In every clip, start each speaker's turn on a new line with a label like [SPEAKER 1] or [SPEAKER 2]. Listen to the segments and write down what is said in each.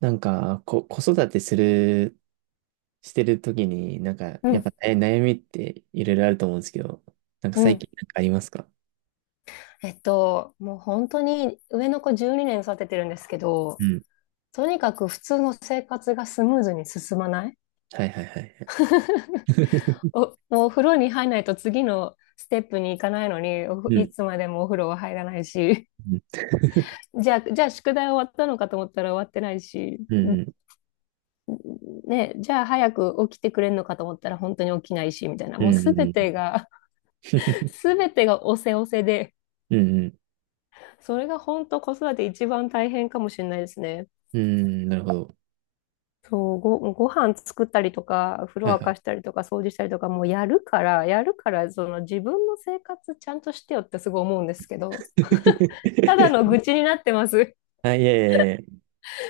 [SPEAKER 1] なんか、子育てする、してるときに、なんか、
[SPEAKER 2] う
[SPEAKER 1] やっぱ、
[SPEAKER 2] ん、
[SPEAKER 1] 悩みっていろいろあると思うんですけど、なんか
[SPEAKER 2] う
[SPEAKER 1] 最
[SPEAKER 2] ん。
[SPEAKER 1] 近なんかありますか？
[SPEAKER 2] もう本当に上の子12年育ててるんですけど、
[SPEAKER 1] うん。
[SPEAKER 2] とにかく普通の生活がスムーズに進まない。
[SPEAKER 1] はいはいはいはい。
[SPEAKER 2] お、もうお風呂に入らないと次のステップに行かないのに、
[SPEAKER 1] う
[SPEAKER 2] い
[SPEAKER 1] ん。
[SPEAKER 2] つまでもお風呂は入らないし、
[SPEAKER 1] うん。
[SPEAKER 2] じゃあ、宿題終わったのかと思ったら終わってないし、
[SPEAKER 1] うん。
[SPEAKER 2] ね、じゃあ早く起きてくれるのかと思ったら本当に起きないし、みたいな、
[SPEAKER 1] う
[SPEAKER 2] もう
[SPEAKER 1] ん。
[SPEAKER 2] すべ
[SPEAKER 1] うん。
[SPEAKER 2] てが、すべてがおせおせで、
[SPEAKER 1] うん。
[SPEAKER 2] それが本当子育て一番大変かもしれないですね。
[SPEAKER 1] うん、なるほど。
[SPEAKER 2] そう、飯作ったりとか、風呂
[SPEAKER 1] はい
[SPEAKER 2] 沸
[SPEAKER 1] は
[SPEAKER 2] か
[SPEAKER 1] い。
[SPEAKER 2] したりとか、掃除したりとか、もうやるから、その自分の生活ちゃんとしてよってすごい思うんですけど、ただの 愚痴になってます。
[SPEAKER 1] あ、いやいやいや。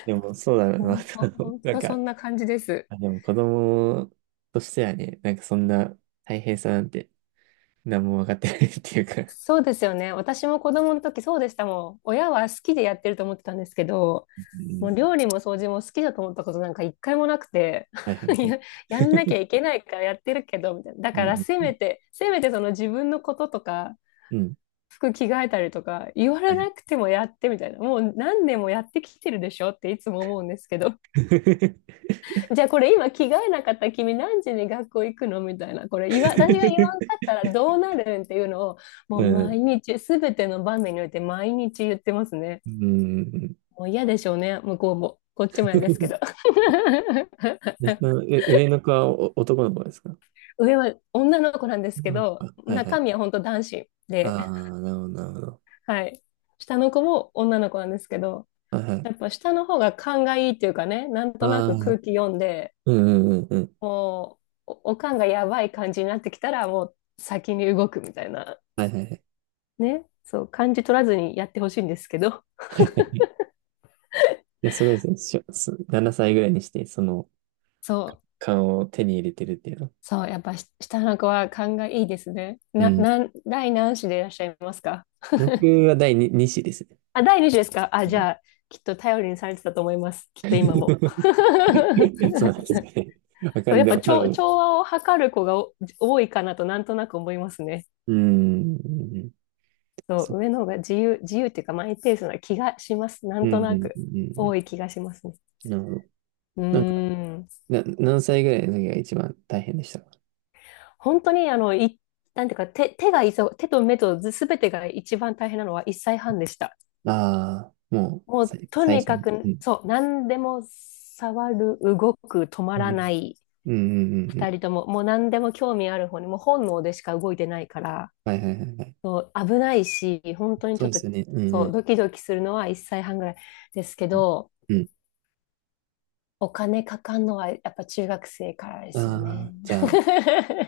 [SPEAKER 1] でも、そうだな。
[SPEAKER 2] 本当、本
[SPEAKER 1] なん
[SPEAKER 2] 当そん
[SPEAKER 1] か、
[SPEAKER 2] な感じです。
[SPEAKER 1] あ、でも子供としてはね、なんかそんな大変さなんて、何も分かってないっていうか。
[SPEAKER 2] そうですよね。私も子供の時そうでしたもん。親は好きでやってると思ってたんですけど、
[SPEAKER 1] う
[SPEAKER 2] も
[SPEAKER 1] ん。
[SPEAKER 2] う料理も掃除も好きだと思ったことなんか一回もなくて、
[SPEAKER 1] はいは いはい。
[SPEAKER 2] ややんなきゃいけないからやってるけど、みたいな。だ
[SPEAKER 1] う
[SPEAKER 2] から
[SPEAKER 1] ん。
[SPEAKER 2] せ
[SPEAKER 1] うん。
[SPEAKER 2] めて、せめてその自分のこととか、
[SPEAKER 1] うん。
[SPEAKER 2] 服着替えたりとか言われなくてもやって、みたいな、もう何年もやってきてるでしょっていつも思うんですけど、 じゃあこれ今着替えなかった君何時に学校行くの、みたいな、これ私が言わんかったらどうなるんっていうのを、
[SPEAKER 1] う
[SPEAKER 2] もう毎
[SPEAKER 1] ん
[SPEAKER 2] 日全ての場面において毎日言ってますね。
[SPEAKER 1] うん。
[SPEAKER 2] もう嫌でしょうね、向こうもこっちも嫌ですけど。
[SPEAKER 1] ね、上の子は男の子ですか？
[SPEAKER 2] 上は女の子なんですけ
[SPEAKER 1] 女の子
[SPEAKER 2] ど、
[SPEAKER 1] か。はいは
[SPEAKER 2] 中
[SPEAKER 1] い。
[SPEAKER 2] 身は本当男子で。
[SPEAKER 1] ああ、なるほど、なるほど。
[SPEAKER 2] はい。下の子も女の子なんですけど、
[SPEAKER 1] はいはい。
[SPEAKER 2] やっぱ下の方が勘がいいっていうかね、なん
[SPEAKER 1] あ
[SPEAKER 2] とな
[SPEAKER 1] あ、
[SPEAKER 2] く空気読んで、
[SPEAKER 1] うんうんうんうん。
[SPEAKER 2] もう、お勘がやばい感じになってきたら、もう先に動くみたいな。
[SPEAKER 1] はいはいはい。
[SPEAKER 2] ね。そう、感じ取らずにやってほしいんですけど。
[SPEAKER 1] いや、すごいですね。しょそ7歳ぐらいにして、その
[SPEAKER 2] そう、
[SPEAKER 1] 勘を手に入れてるっていうの。
[SPEAKER 2] そう、やっぱし下の子は勘がいいですね。
[SPEAKER 1] う
[SPEAKER 2] な、
[SPEAKER 1] ん。
[SPEAKER 2] なん、第何子でいらっしゃいますか？
[SPEAKER 1] 僕 は第2、二子ですね。
[SPEAKER 2] あ、第二子ですか、あ、
[SPEAKER 1] う
[SPEAKER 2] じ
[SPEAKER 1] ん。
[SPEAKER 2] ゃあ、きっと頼りにされてたと思います。きっと今も。
[SPEAKER 1] そうなんで すかね。わか
[SPEAKER 2] そう、
[SPEAKER 1] ん
[SPEAKER 2] やっ
[SPEAKER 1] ない。で
[SPEAKER 2] ぱ
[SPEAKER 1] も多
[SPEAKER 2] 調、
[SPEAKER 1] 分、
[SPEAKER 2] 調和を図る子が多いかなとなんとなく思いますね。
[SPEAKER 1] うん、うんうん、
[SPEAKER 2] そ
[SPEAKER 1] そ
[SPEAKER 2] う、上の方が自由、っていうかマイペースな気がします。な
[SPEAKER 1] う
[SPEAKER 2] んと
[SPEAKER 1] ん、う
[SPEAKER 2] な
[SPEAKER 1] ん、
[SPEAKER 2] く。
[SPEAKER 1] うん、う
[SPEAKER 2] 多い気がしますね。
[SPEAKER 1] ん。なるほど。
[SPEAKER 2] うーん。
[SPEAKER 1] 何歳ぐらいの時が一番大変でしたか？
[SPEAKER 2] 本当に、なんていうか、手、手がいそう、手と目とすべてが一番大変なのは1歳半でした。
[SPEAKER 1] ああー、もう、
[SPEAKER 2] もう、と
[SPEAKER 1] 最
[SPEAKER 2] に
[SPEAKER 1] 初
[SPEAKER 2] か
[SPEAKER 1] に。う
[SPEAKER 2] く、
[SPEAKER 1] ん。
[SPEAKER 2] そう、何でも触る、動く、止ま
[SPEAKER 1] う
[SPEAKER 2] ら
[SPEAKER 1] ん。
[SPEAKER 2] ない、
[SPEAKER 1] うんうんうんう
[SPEAKER 2] 二
[SPEAKER 1] ん。
[SPEAKER 2] 人とも、もう何でも興味ある方に、もう本能でしか動いてないから、
[SPEAKER 1] はいはいはいはい。
[SPEAKER 2] そう、危ないし、本当に
[SPEAKER 1] そ
[SPEAKER 2] ちょ
[SPEAKER 1] う
[SPEAKER 2] っ
[SPEAKER 1] で
[SPEAKER 2] と、
[SPEAKER 1] すよね。うんう
[SPEAKER 2] そう、
[SPEAKER 1] ん
[SPEAKER 2] ドキドキするのは1歳半ぐらいですけど、
[SPEAKER 1] うん。
[SPEAKER 2] お金かかんのはやっぱ中学生からで
[SPEAKER 1] あ
[SPEAKER 2] すよ
[SPEAKER 1] あ、
[SPEAKER 2] ね。
[SPEAKER 1] じゃあ、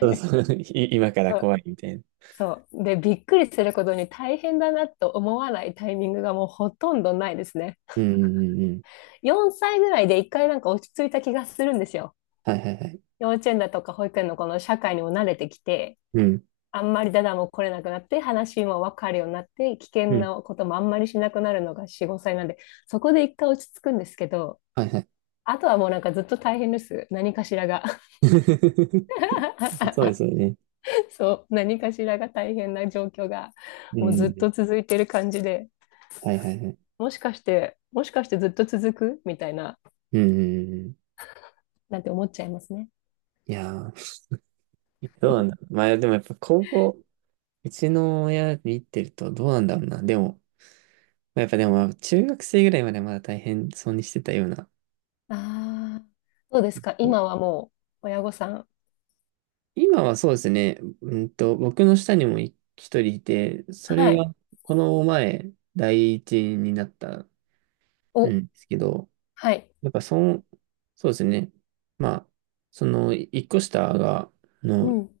[SPEAKER 1] そろそろ。 今か ら
[SPEAKER 2] そう
[SPEAKER 1] 怖いみたいな。
[SPEAKER 2] そう。で、びっくりすることに大変だなと思わないタイミングがもうほとんどないですね。
[SPEAKER 1] うんうんうんうん。
[SPEAKER 2] 4歳ぐらいで一回なんか落ち着いた気がするんですよ。
[SPEAKER 1] はいはいはい。
[SPEAKER 2] 幼稚園だとか保育園のこの社会にも慣れてきて、
[SPEAKER 1] うん。
[SPEAKER 2] あんまりダダも来れなくなって、話もわかるようになって、危
[SPEAKER 1] う
[SPEAKER 2] 険
[SPEAKER 1] ん。
[SPEAKER 2] なこともあんまりしなくなるのが4、5歳なんで、そこで一回落ち着くんですけど、
[SPEAKER 1] はいはい。
[SPEAKER 2] あとはもうなんかずっと大変です。何かしらが。
[SPEAKER 1] そうですよ ね。
[SPEAKER 2] そう、何かしらが大変な状況が
[SPEAKER 1] う
[SPEAKER 2] もうずっ
[SPEAKER 1] ん。
[SPEAKER 2] と続いてる感じで、
[SPEAKER 1] はいはいはい。
[SPEAKER 2] もしかして、ずっと続くみたいな、
[SPEAKER 1] うんうんうんうん。
[SPEAKER 2] なんて思っちゃいますね。
[SPEAKER 1] いやー、どうなんだろう。まあでもやっぱ高校、うちの親見てるとどうなんだろうな。でも、まあやっぱでも、中学生ぐらいまではまだ大変そうにしてたような。
[SPEAKER 2] ああ、どうですか今はもう親御さん。
[SPEAKER 1] 今はそうですね、僕の下にも一人いて、そ
[SPEAKER 2] は
[SPEAKER 1] れ
[SPEAKER 2] い。
[SPEAKER 1] がこの前、第一になったん
[SPEAKER 2] お、
[SPEAKER 1] ですけど、
[SPEAKER 2] はい。
[SPEAKER 1] やっぱその、そうですね、まあ、その一個下が、
[SPEAKER 2] う
[SPEAKER 1] の
[SPEAKER 2] ん、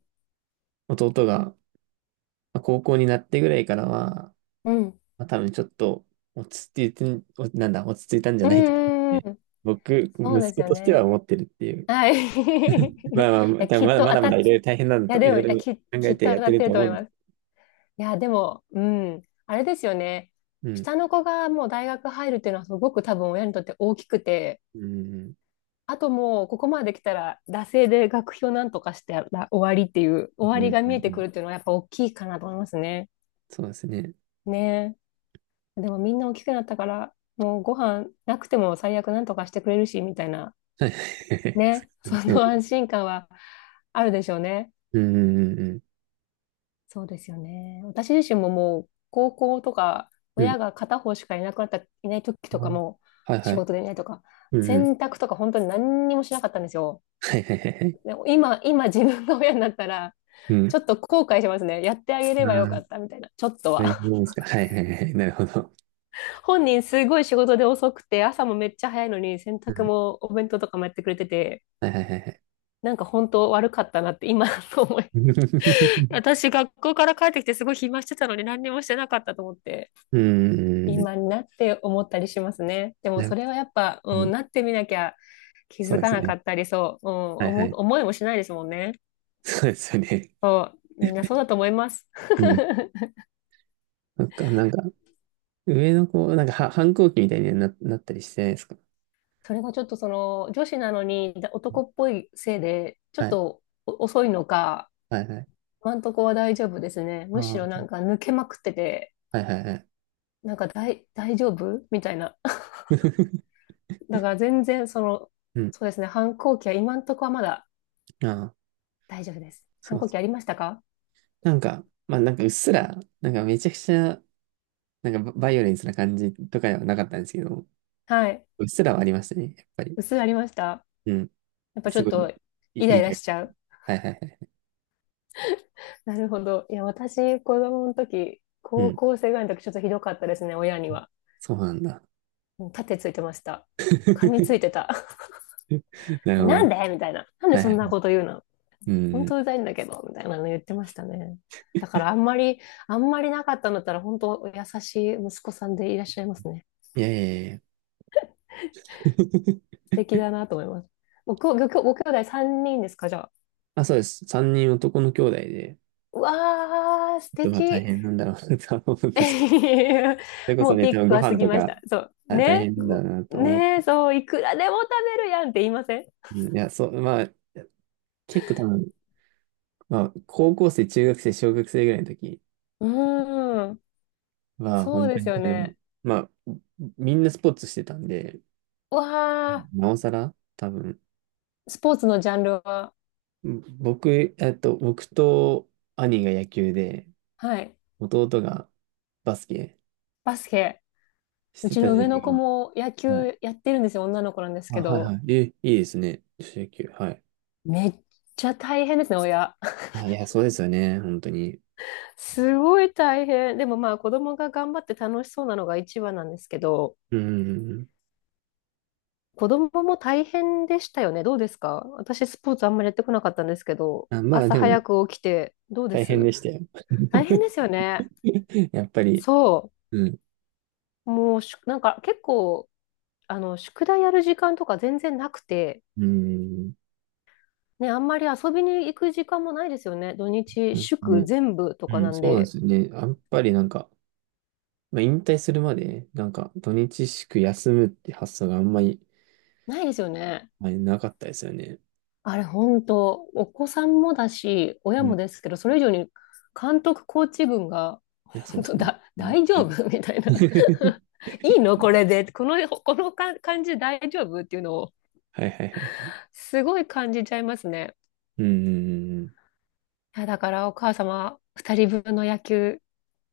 [SPEAKER 1] 弟がまあ高校になってぐらいからは、
[SPEAKER 2] うん。
[SPEAKER 1] まあ、多分ちょっと落ち着いて、おなんだ、落ち着いたんじゃ
[SPEAKER 2] う
[SPEAKER 1] ないかなっ
[SPEAKER 2] ん、う
[SPEAKER 1] て、
[SPEAKER 2] ん、
[SPEAKER 1] 僕、
[SPEAKER 2] そうで
[SPEAKER 1] 息
[SPEAKER 2] す
[SPEAKER 1] 子
[SPEAKER 2] よ
[SPEAKER 1] として
[SPEAKER 2] ね。
[SPEAKER 1] は思ってるっていう。
[SPEAKER 2] はい。い
[SPEAKER 1] まあまあ、
[SPEAKER 2] や、
[SPEAKER 1] 多分
[SPEAKER 2] き
[SPEAKER 1] ま
[SPEAKER 2] っ
[SPEAKER 1] だ
[SPEAKER 2] と
[SPEAKER 1] ま
[SPEAKER 2] 当
[SPEAKER 1] だ
[SPEAKER 2] た
[SPEAKER 1] ま
[SPEAKER 2] っ、
[SPEAKER 1] だ
[SPEAKER 2] い
[SPEAKER 1] いろいろ大変なんだ
[SPEAKER 2] や、
[SPEAKER 1] と、い
[SPEAKER 2] で
[SPEAKER 1] ろ
[SPEAKER 2] も、
[SPEAKER 1] い
[SPEAKER 2] いや、
[SPEAKER 1] ろ
[SPEAKER 2] き、
[SPEAKER 1] 考
[SPEAKER 2] き
[SPEAKER 1] え
[SPEAKER 2] っ
[SPEAKER 1] て
[SPEAKER 2] と
[SPEAKER 1] やっ
[SPEAKER 2] 当た
[SPEAKER 1] て
[SPEAKER 2] っ
[SPEAKER 1] る
[SPEAKER 2] て
[SPEAKER 1] と
[SPEAKER 2] ると
[SPEAKER 1] 思
[SPEAKER 2] 思い
[SPEAKER 1] う。
[SPEAKER 2] ます。いや、でも、うん、あれですよね。
[SPEAKER 1] うん。
[SPEAKER 2] 下の子がもう大学入るっていうのはすごく多分親にとって大きくて、
[SPEAKER 1] うん。
[SPEAKER 2] あともうここまで来たら、惰性で学費をなんとかしてら終わりっていう、終
[SPEAKER 1] う
[SPEAKER 2] わ
[SPEAKER 1] ん。う
[SPEAKER 2] り
[SPEAKER 1] ん。
[SPEAKER 2] が
[SPEAKER 1] う
[SPEAKER 2] 見えてく
[SPEAKER 1] ん、
[SPEAKER 2] るっていうのはやっぱ大きいかなと思いますね。
[SPEAKER 1] そうですね。
[SPEAKER 2] ねえ。でもみんな大きくなったから、もうご飯なくても最悪なんとかしてくれるし、みたいな。
[SPEAKER 1] はい。そ
[SPEAKER 2] ね。
[SPEAKER 1] う
[SPEAKER 2] そ
[SPEAKER 1] です
[SPEAKER 2] の
[SPEAKER 1] ね。
[SPEAKER 2] 安心感はあるでしょうね。
[SPEAKER 1] うん。うん。うん。
[SPEAKER 2] そうですよね。私自身ももう高校とか
[SPEAKER 1] うん。うん、
[SPEAKER 2] 親が片方しかいなくなった、いない時と
[SPEAKER 1] あ、
[SPEAKER 2] かも
[SPEAKER 1] はいは
[SPEAKER 2] 仕
[SPEAKER 1] い。
[SPEAKER 2] 事でいないとか、
[SPEAKER 1] うん。うん。
[SPEAKER 2] 洗濯とか本当に何にもしなかったんですよ。
[SPEAKER 1] はいはいはいはい。
[SPEAKER 2] でも今自分が親になったら、
[SPEAKER 1] う
[SPEAKER 2] ち
[SPEAKER 1] ん。
[SPEAKER 2] ょっと後悔しますね。やってあげれ
[SPEAKER 1] あ
[SPEAKER 2] ばよ
[SPEAKER 1] あ、
[SPEAKER 2] かったみたいな、ちょっと
[SPEAKER 1] そ
[SPEAKER 2] は。
[SPEAKER 1] ういうもんですか。はいはいはいはい。なるほど。
[SPEAKER 2] 本人すごい仕事で遅くて、朝もめっちゃ早いのに、洗
[SPEAKER 1] う
[SPEAKER 2] 濯
[SPEAKER 1] ん。
[SPEAKER 2] もお弁当とかもやってくれてて、
[SPEAKER 1] はいはいはいはい。
[SPEAKER 2] なんか本当悪かったなって今 思い。私学校から帰ってきてすごい暇してたのに何にもしてなかったと思って。
[SPEAKER 1] うん。うん
[SPEAKER 2] 今になって思ったりしますね。でも
[SPEAKER 1] なう
[SPEAKER 2] それはやっぱ、う
[SPEAKER 1] ん、
[SPEAKER 2] ん、なってみなきゃ気
[SPEAKER 1] そう
[SPEAKER 2] づ
[SPEAKER 1] で
[SPEAKER 2] か
[SPEAKER 1] すよ
[SPEAKER 2] なか
[SPEAKER 1] ね。
[SPEAKER 2] ったり、そう、うん、
[SPEAKER 1] はいはい。
[SPEAKER 2] 思いもしないですもんね。
[SPEAKER 1] そうですよね。
[SPEAKER 2] みんなそうだと思います。
[SPEAKER 1] うん。なんか、なんか、上の子、なんかは、反抗期みたいになったりしてないですか？
[SPEAKER 2] それがちょっとその女子なのに男っぽいせいで、ちょっ
[SPEAKER 1] はい
[SPEAKER 2] と遅いのか、
[SPEAKER 1] はいはい。
[SPEAKER 2] 今んとこは大丈夫ですね。
[SPEAKER 1] あ
[SPEAKER 2] む
[SPEAKER 1] あ、
[SPEAKER 2] しろなん
[SPEAKER 1] は
[SPEAKER 2] か抜けまくってて、
[SPEAKER 1] いはいはい。
[SPEAKER 2] なんか大丈夫みたいな。だから全然その、
[SPEAKER 1] うん。
[SPEAKER 2] そうですね、反抗期は今んとこはまだ
[SPEAKER 1] ああ、
[SPEAKER 2] 大丈夫です。
[SPEAKER 1] そ
[SPEAKER 2] 反
[SPEAKER 1] う
[SPEAKER 2] 抗
[SPEAKER 1] そ
[SPEAKER 2] 期あ
[SPEAKER 1] う。
[SPEAKER 2] りましたか？
[SPEAKER 1] なんか、まあなんかうっすら、なんかめちゃくちゃ、なんかババイオレンスな感じとかではなかったんですけど、
[SPEAKER 2] はい。
[SPEAKER 1] うっすらはありましたね、やっぱり。
[SPEAKER 2] 薄いありました。
[SPEAKER 1] うん。
[SPEAKER 2] やっぱち
[SPEAKER 1] す
[SPEAKER 2] ょっ
[SPEAKER 1] ご
[SPEAKER 2] と
[SPEAKER 1] い、
[SPEAKER 2] イラ
[SPEAKER 1] い
[SPEAKER 2] イ
[SPEAKER 1] い
[SPEAKER 2] ラ
[SPEAKER 1] 感
[SPEAKER 2] し
[SPEAKER 1] じ。
[SPEAKER 2] ちゃう。
[SPEAKER 1] はいはいはい。
[SPEAKER 2] なるほど。いや、私、子供の時、
[SPEAKER 1] う
[SPEAKER 2] 高
[SPEAKER 1] ん。
[SPEAKER 2] 校生ぐらいの時、ちょっとひどかったですね、親には。
[SPEAKER 1] そうなんだ。
[SPEAKER 2] もう盾ついてました。噛みついて た。
[SPEAKER 1] な る
[SPEAKER 2] え、
[SPEAKER 1] ほ
[SPEAKER 2] なん
[SPEAKER 1] ど。
[SPEAKER 2] でみたいな。なんで
[SPEAKER 1] はい
[SPEAKER 2] そ
[SPEAKER 1] は
[SPEAKER 2] ん
[SPEAKER 1] い。
[SPEAKER 2] なこと言うの。
[SPEAKER 1] う
[SPEAKER 2] 本
[SPEAKER 1] ん。
[SPEAKER 2] 当うざいんだけど、みたいなの言ってましたね。だからあんまりなかったんだったら、本当優しい息子さんでいらっしゃいますね。
[SPEAKER 1] いやいやいやいや。
[SPEAKER 2] 素敵だなと思います。ご兄弟3人ですか、じゃあ。
[SPEAKER 1] あ、そうです。三人男の兄弟で、ち
[SPEAKER 2] うわー、素
[SPEAKER 1] ょっとまあ大
[SPEAKER 2] 敵。
[SPEAKER 1] 変なんだろうなとは思うんですけど。それこ
[SPEAKER 2] も
[SPEAKER 1] そ
[SPEAKER 2] う
[SPEAKER 1] ね、
[SPEAKER 2] ピ
[SPEAKER 1] 多
[SPEAKER 2] ー
[SPEAKER 1] 分
[SPEAKER 2] ク
[SPEAKER 1] ご
[SPEAKER 2] は過
[SPEAKER 1] 飯
[SPEAKER 2] ぎ
[SPEAKER 1] と
[SPEAKER 2] まし
[SPEAKER 1] か、
[SPEAKER 2] た。そう。
[SPEAKER 1] あ、大
[SPEAKER 2] ね。
[SPEAKER 1] 変なんだろうなと思
[SPEAKER 2] ねえ、
[SPEAKER 1] っ
[SPEAKER 2] そう、いくらでも食べるやんって言いません？
[SPEAKER 1] うん、いや、そう、まあ、結構多分、まあ、高校生、中学生、小学生ぐらいの時
[SPEAKER 2] うーん。
[SPEAKER 1] は、
[SPEAKER 2] そう
[SPEAKER 1] 本当
[SPEAKER 2] です
[SPEAKER 1] に多
[SPEAKER 2] よ
[SPEAKER 1] 分、
[SPEAKER 2] ね。
[SPEAKER 1] まあ、みんなスポーツしてたんで、
[SPEAKER 2] うわあ、
[SPEAKER 1] なおさら、多分、
[SPEAKER 2] スポーツのジャンルは？
[SPEAKER 1] 僕、僕と兄が野球で、
[SPEAKER 2] はい。
[SPEAKER 1] 弟がバスケ
[SPEAKER 2] バスケ。
[SPEAKER 1] し
[SPEAKER 2] う
[SPEAKER 1] て
[SPEAKER 2] ち
[SPEAKER 1] た
[SPEAKER 2] の
[SPEAKER 1] 時
[SPEAKER 2] 上
[SPEAKER 1] 期
[SPEAKER 2] の子
[SPEAKER 1] が、
[SPEAKER 2] も野
[SPEAKER 1] はい。
[SPEAKER 2] 球やってるんですよ。女の子なんです
[SPEAKER 1] あ、
[SPEAKER 2] け
[SPEAKER 1] はいは
[SPEAKER 2] ど。
[SPEAKER 1] い。え、いいですね。女子野球。はい。
[SPEAKER 2] めっちゃ大変ですね、親。
[SPEAKER 1] あ、いや、そうですよね。本当に。
[SPEAKER 2] すごい大変。でもまあ子供が頑張って楽しそうなのが一番なんですけど。
[SPEAKER 1] うん。
[SPEAKER 2] 子供も大変でしたよね。どうですか、私、スポーツあんまりやってこなかったんですけど、
[SPEAKER 1] あ、まあ、
[SPEAKER 2] 朝
[SPEAKER 1] でも、
[SPEAKER 2] 早く起きて、どうで
[SPEAKER 1] 大変
[SPEAKER 2] す？
[SPEAKER 1] でしたよ。
[SPEAKER 2] 大変ですよね。
[SPEAKER 1] やっぱり、
[SPEAKER 2] そ
[SPEAKER 1] うん。
[SPEAKER 2] う。もうし、なんか結構、宿題やる時間とか全然なくて、
[SPEAKER 1] うん。
[SPEAKER 2] ね、あんまり遊びに行く時間もないですよね。土
[SPEAKER 1] そうで
[SPEAKER 2] 日、
[SPEAKER 1] す
[SPEAKER 2] 祝
[SPEAKER 1] ね。
[SPEAKER 2] 全部とか
[SPEAKER 1] う
[SPEAKER 2] な
[SPEAKER 1] ん、
[SPEAKER 2] ん
[SPEAKER 1] そうなんで
[SPEAKER 2] で、
[SPEAKER 1] すよね。やっぱりなんか、まあ、引退するまで、なんか、土日祝休むって発想があんまり、
[SPEAKER 2] ないですよね。
[SPEAKER 1] まあなかったですよね。
[SPEAKER 2] あれ、本当、お子さんもだし、親
[SPEAKER 1] うん。い
[SPEAKER 2] もですけど、それ以上に監督、コーチ軍が、
[SPEAKER 1] や、そう
[SPEAKER 2] 本
[SPEAKER 1] です
[SPEAKER 2] 当
[SPEAKER 1] よね。
[SPEAKER 2] だ、
[SPEAKER 1] うん。
[SPEAKER 2] 大丈夫 みたいな。いいのこれで。この感じ大丈夫っていうのを、
[SPEAKER 1] はいはいはい。
[SPEAKER 2] すごい感じちゃいますね。
[SPEAKER 1] うんうんうんうん。
[SPEAKER 2] いや、だからお母様、二人分の野球、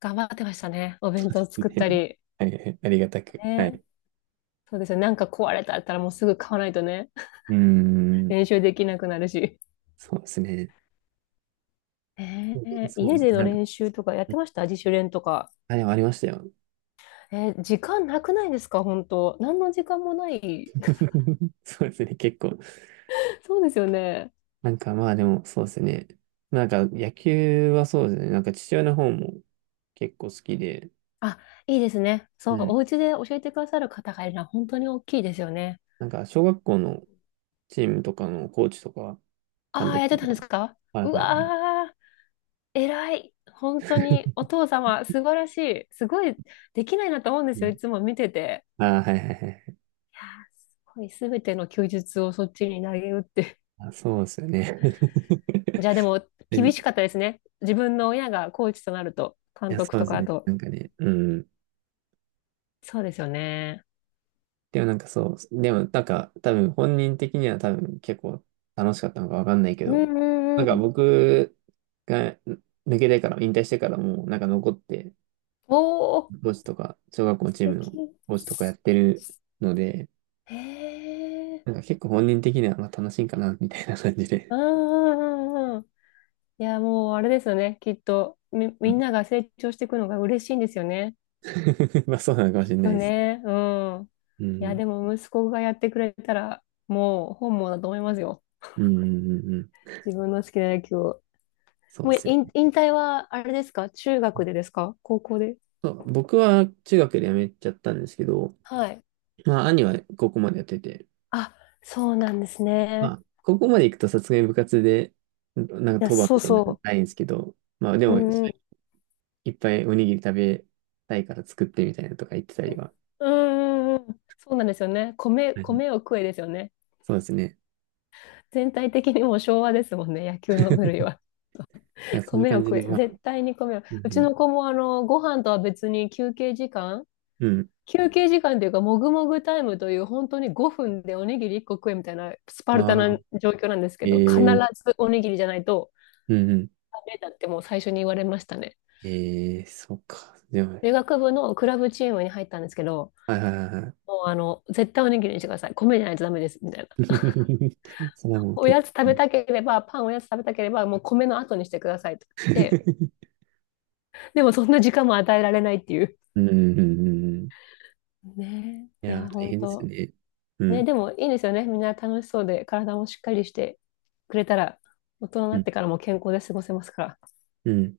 [SPEAKER 2] 頑張ってましたね。お弁当作った り。
[SPEAKER 1] はいはいはい。ありがたく。は
[SPEAKER 2] ね。
[SPEAKER 1] い。
[SPEAKER 2] そうですよね。なんか壊れたったらもうすぐ買わないとね、
[SPEAKER 1] うん。
[SPEAKER 2] 練習できなくなるし。
[SPEAKER 1] そうですね。
[SPEAKER 2] ねえー
[SPEAKER 1] そう
[SPEAKER 2] 家
[SPEAKER 1] です
[SPEAKER 2] で
[SPEAKER 1] ね。
[SPEAKER 2] の
[SPEAKER 1] なんか、
[SPEAKER 2] 練習とかやってました？自主練とか。
[SPEAKER 1] あ、でもありましたよ。
[SPEAKER 2] えー、時間なくないですか、本当？何の時間もない。
[SPEAKER 1] そうですね。結構。
[SPEAKER 2] そうですよね。
[SPEAKER 1] なんかまあでも、そうですね。なんか野球はそうですね。なんか父親の方も結構好きで、
[SPEAKER 2] あ、いいですね。そ
[SPEAKER 1] う
[SPEAKER 2] う、
[SPEAKER 1] ん。
[SPEAKER 2] お家で教えてくださる方がいるのは本当に大きいですよね。
[SPEAKER 1] なんか、小学校のチームとかのコーチとか、監
[SPEAKER 2] ああ、
[SPEAKER 1] 督
[SPEAKER 2] やってた
[SPEAKER 1] と
[SPEAKER 2] んです
[SPEAKER 1] か。
[SPEAKER 2] か？
[SPEAKER 1] はい
[SPEAKER 2] う
[SPEAKER 1] はいはい。
[SPEAKER 2] わー、偉い。本当にお父様、素晴らしい。すごいできないなと思うんで
[SPEAKER 1] う
[SPEAKER 2] すよ。
[SPEAKER 1] ん、
[SPEAKER 2] いつも見てて。
[SPEAKER 1] あー、はいはいはい。
[SPEAKER 2] いやー、すごい、すべての休日をそっちに投げ打って。
[SPEAKER 1] あ、そうですよね。
[SPEAKER 2] じゃあでも、厳
[SPEAKER 1] い
[SPEAKER 2] しかったですね。自分の親がコーチとなると、監
[SPEAKER 1] や、そ
[SPEAKER 2] 督
[SPEAKER 1] うで
[SPEAKER 2] と
[SPEAKER 1] す
[SPEAKER 2] かあ
[SPEAKER 1] ね。
[SPEAKER 2] と。
[SPEAKER 1] なんかね、うん。
[SPEAKER 2] そうですよね。
[SPEAKER 1] でもなんかそう、でもなんか多分本人的には多分結構楽しかったのかわかんないけ
[SPEAKER 2] う
[SPEAKER 1] ど、
[SPEAKER 2] んうん
[SPEAKER 1] なん
[SPEAKER 2] う
[SPEAKER 1] か
[SPEAKER 2] ん。
[SPEAKER 1] 僕が抜けてから、引退してからもなんか残って、
[SPEAKER 2] おー、
[SPEAKER 1] コーチとか、小学校の
[SPEAKER 2] 素
[SPEAKER 1] チームの
[SPEAKER 2] 敵。
[SPEAKER 1] コーチとかやってるので、
[SPEAKER 2] へえ。
[SPEAKER 1] なんか結構本人的にはまあ楽しいんかな、みたいな感じ
[SPEAKER 2] う
[SPEAKER 1] で。
[SPEAKER 2] んうんうんうん。いや、もうあれですよね。きっと、み、
[SPEAKER 1] う
[SPEAKER 2] みん
[SPEAKER 1] ん。
[SPEAKER 2] なが成長していくのが嬉しいんですよね。
[SPEAKER 1] まあそうなのかも
[SPEAKER 2] きっ
[SPEAKER 1] しれない
[SPEAKER 2] と
[SPEAKER 1] です。
[SPEAKER 2] ね。うん。
[SPEAKER 1] う
[SPEAKER 2] いや、
[SPEAKER 1] ん。
[SPEAKER 2] でも息子がやってくれたら、もう本望だと思いますよ。
[SPEAKER 1] うんうんうんうん、
[SPEAKER 2] 自分の好きな野球を。
[SPEAKER 1] そう
[SPEAKER 2] も
[SPEAKER 1] で
[SPEAKER 2] う
[SPEAKER 1] すよ。
[SPEAKER 2] 引退は、あれですか、中学でですか、高校で？
[SPEAKER 1] そう、僕は中学で辞めちゃったんですけど、
[SPEAKER 2] はい。
[SPEAKER 1] まあ兄は高校までやってて、
[SPEAKER 2] あ、そうなんです
[SPEAKER 1] ま
[SPEAKER 2] ね。
[SPEAKER 1] あ高校まで行くとさすがに部活で、なんか
[SPEAKER 2] いや、
[SPEAKER 1] 当番
[SPEAKER 2] そ
[SPEAKER 1] み
[SPEAKER 2] う
[SPEAKER 1] たいなの
[SPEAKER 2] そ
[SPEAKER 1] ないんですけど、まあで
[SPEAKER 2] う。う
[SPEAKER 1] も
[SPEAKER 2] んうん。
[SPEAKER 1] いっぱいおにぎり食べたいから作ってみたいなのとか言ってたりは、
[SPEAKER 2] うんうんうん。そうなんですよね。米、
[SPEAKER 1] はい、
[SPEAKER 2] 米を食えですよね。
[SPEAKER 1] そうですね。
[SPEAKER 2] 全体的にもう昭和ですもんね、野球の部類は。
[SPEAKER 1] だか らそんな
[SPEAKER 2] 米を
[SPEAKER 1] 感じ
[SPEAKER 2] 食
[SPEAKER 1] で、
[SPEAKER 2] え、
[SPEAKER 1] まあ、
[SPEAKER 2] 絶対に米を。
[SPEAKER 1] う
[SPEAKER 2] うち
[SPEAKER 1] ん
[SPEAKER 2] の子もあの、ご飯とは別に
[SPEAKER 1] うん。うん。
[SPEAKER 2] 休憩時間というか、もぐもぐタイムという、本当に5分でおにぎり1個食えみたいなスパルタ
[SPEAKER 1] あ
[SPEAKER 2] な状況なんですけ
[SPEAKER 1] あ、
[SPEAKER 2] ど、必
[SPEAKER 1] ええ、
[SPEAKER 2] ずおにぎりじゃないと
[SPEAKER 1] うんうん、
[SPEAKER 2] ダメだってもう最初に言われましたね。
[SPEAKER 1] ええ、そっか。でも、
[SPEAKER 2] 理学部のクラブチームに入ったんですけど、
[SPEAKER 1] はいはいはいはい。
[SPEAKER 2] もう絶対おにぎりにしてください。米じゃないとダメです。みたいな。
[SPEAKER 1] それはもう徹底。
[SPEAKER 2] おやつ食べたければ、もう米の後にしてくださいと。で、でもそんな時間も与えられないっていう。
[SPEAKER 1] うん、うん、うん。うん、
[SPEAKER 2] ね
[SPEAKER 1] い
[SPEAKER 2] え、い
[SPEAKER 1] や、
[SPEAKER 2] や、
[SPEAKER 1] 大
[SPEAKER 2] 本
[SPEAKER 1] 変です
[SPEAKER 2] 当。
[SPEAKER 1] ね。う
[SPEAKER 2] ね、
[SPEAKER 1] ん、
[SPEAKER 2] でもいいですよね。みんな楽しそうで、体もしっかりしてくれたら、大人に
[SPEAKER 1] う
[SPEAKER 2] なっ
[SPEAKER 1] ん、
[SPEAKER 2] てからも健康で過ごせますから。
[SPEAKER 1] うん。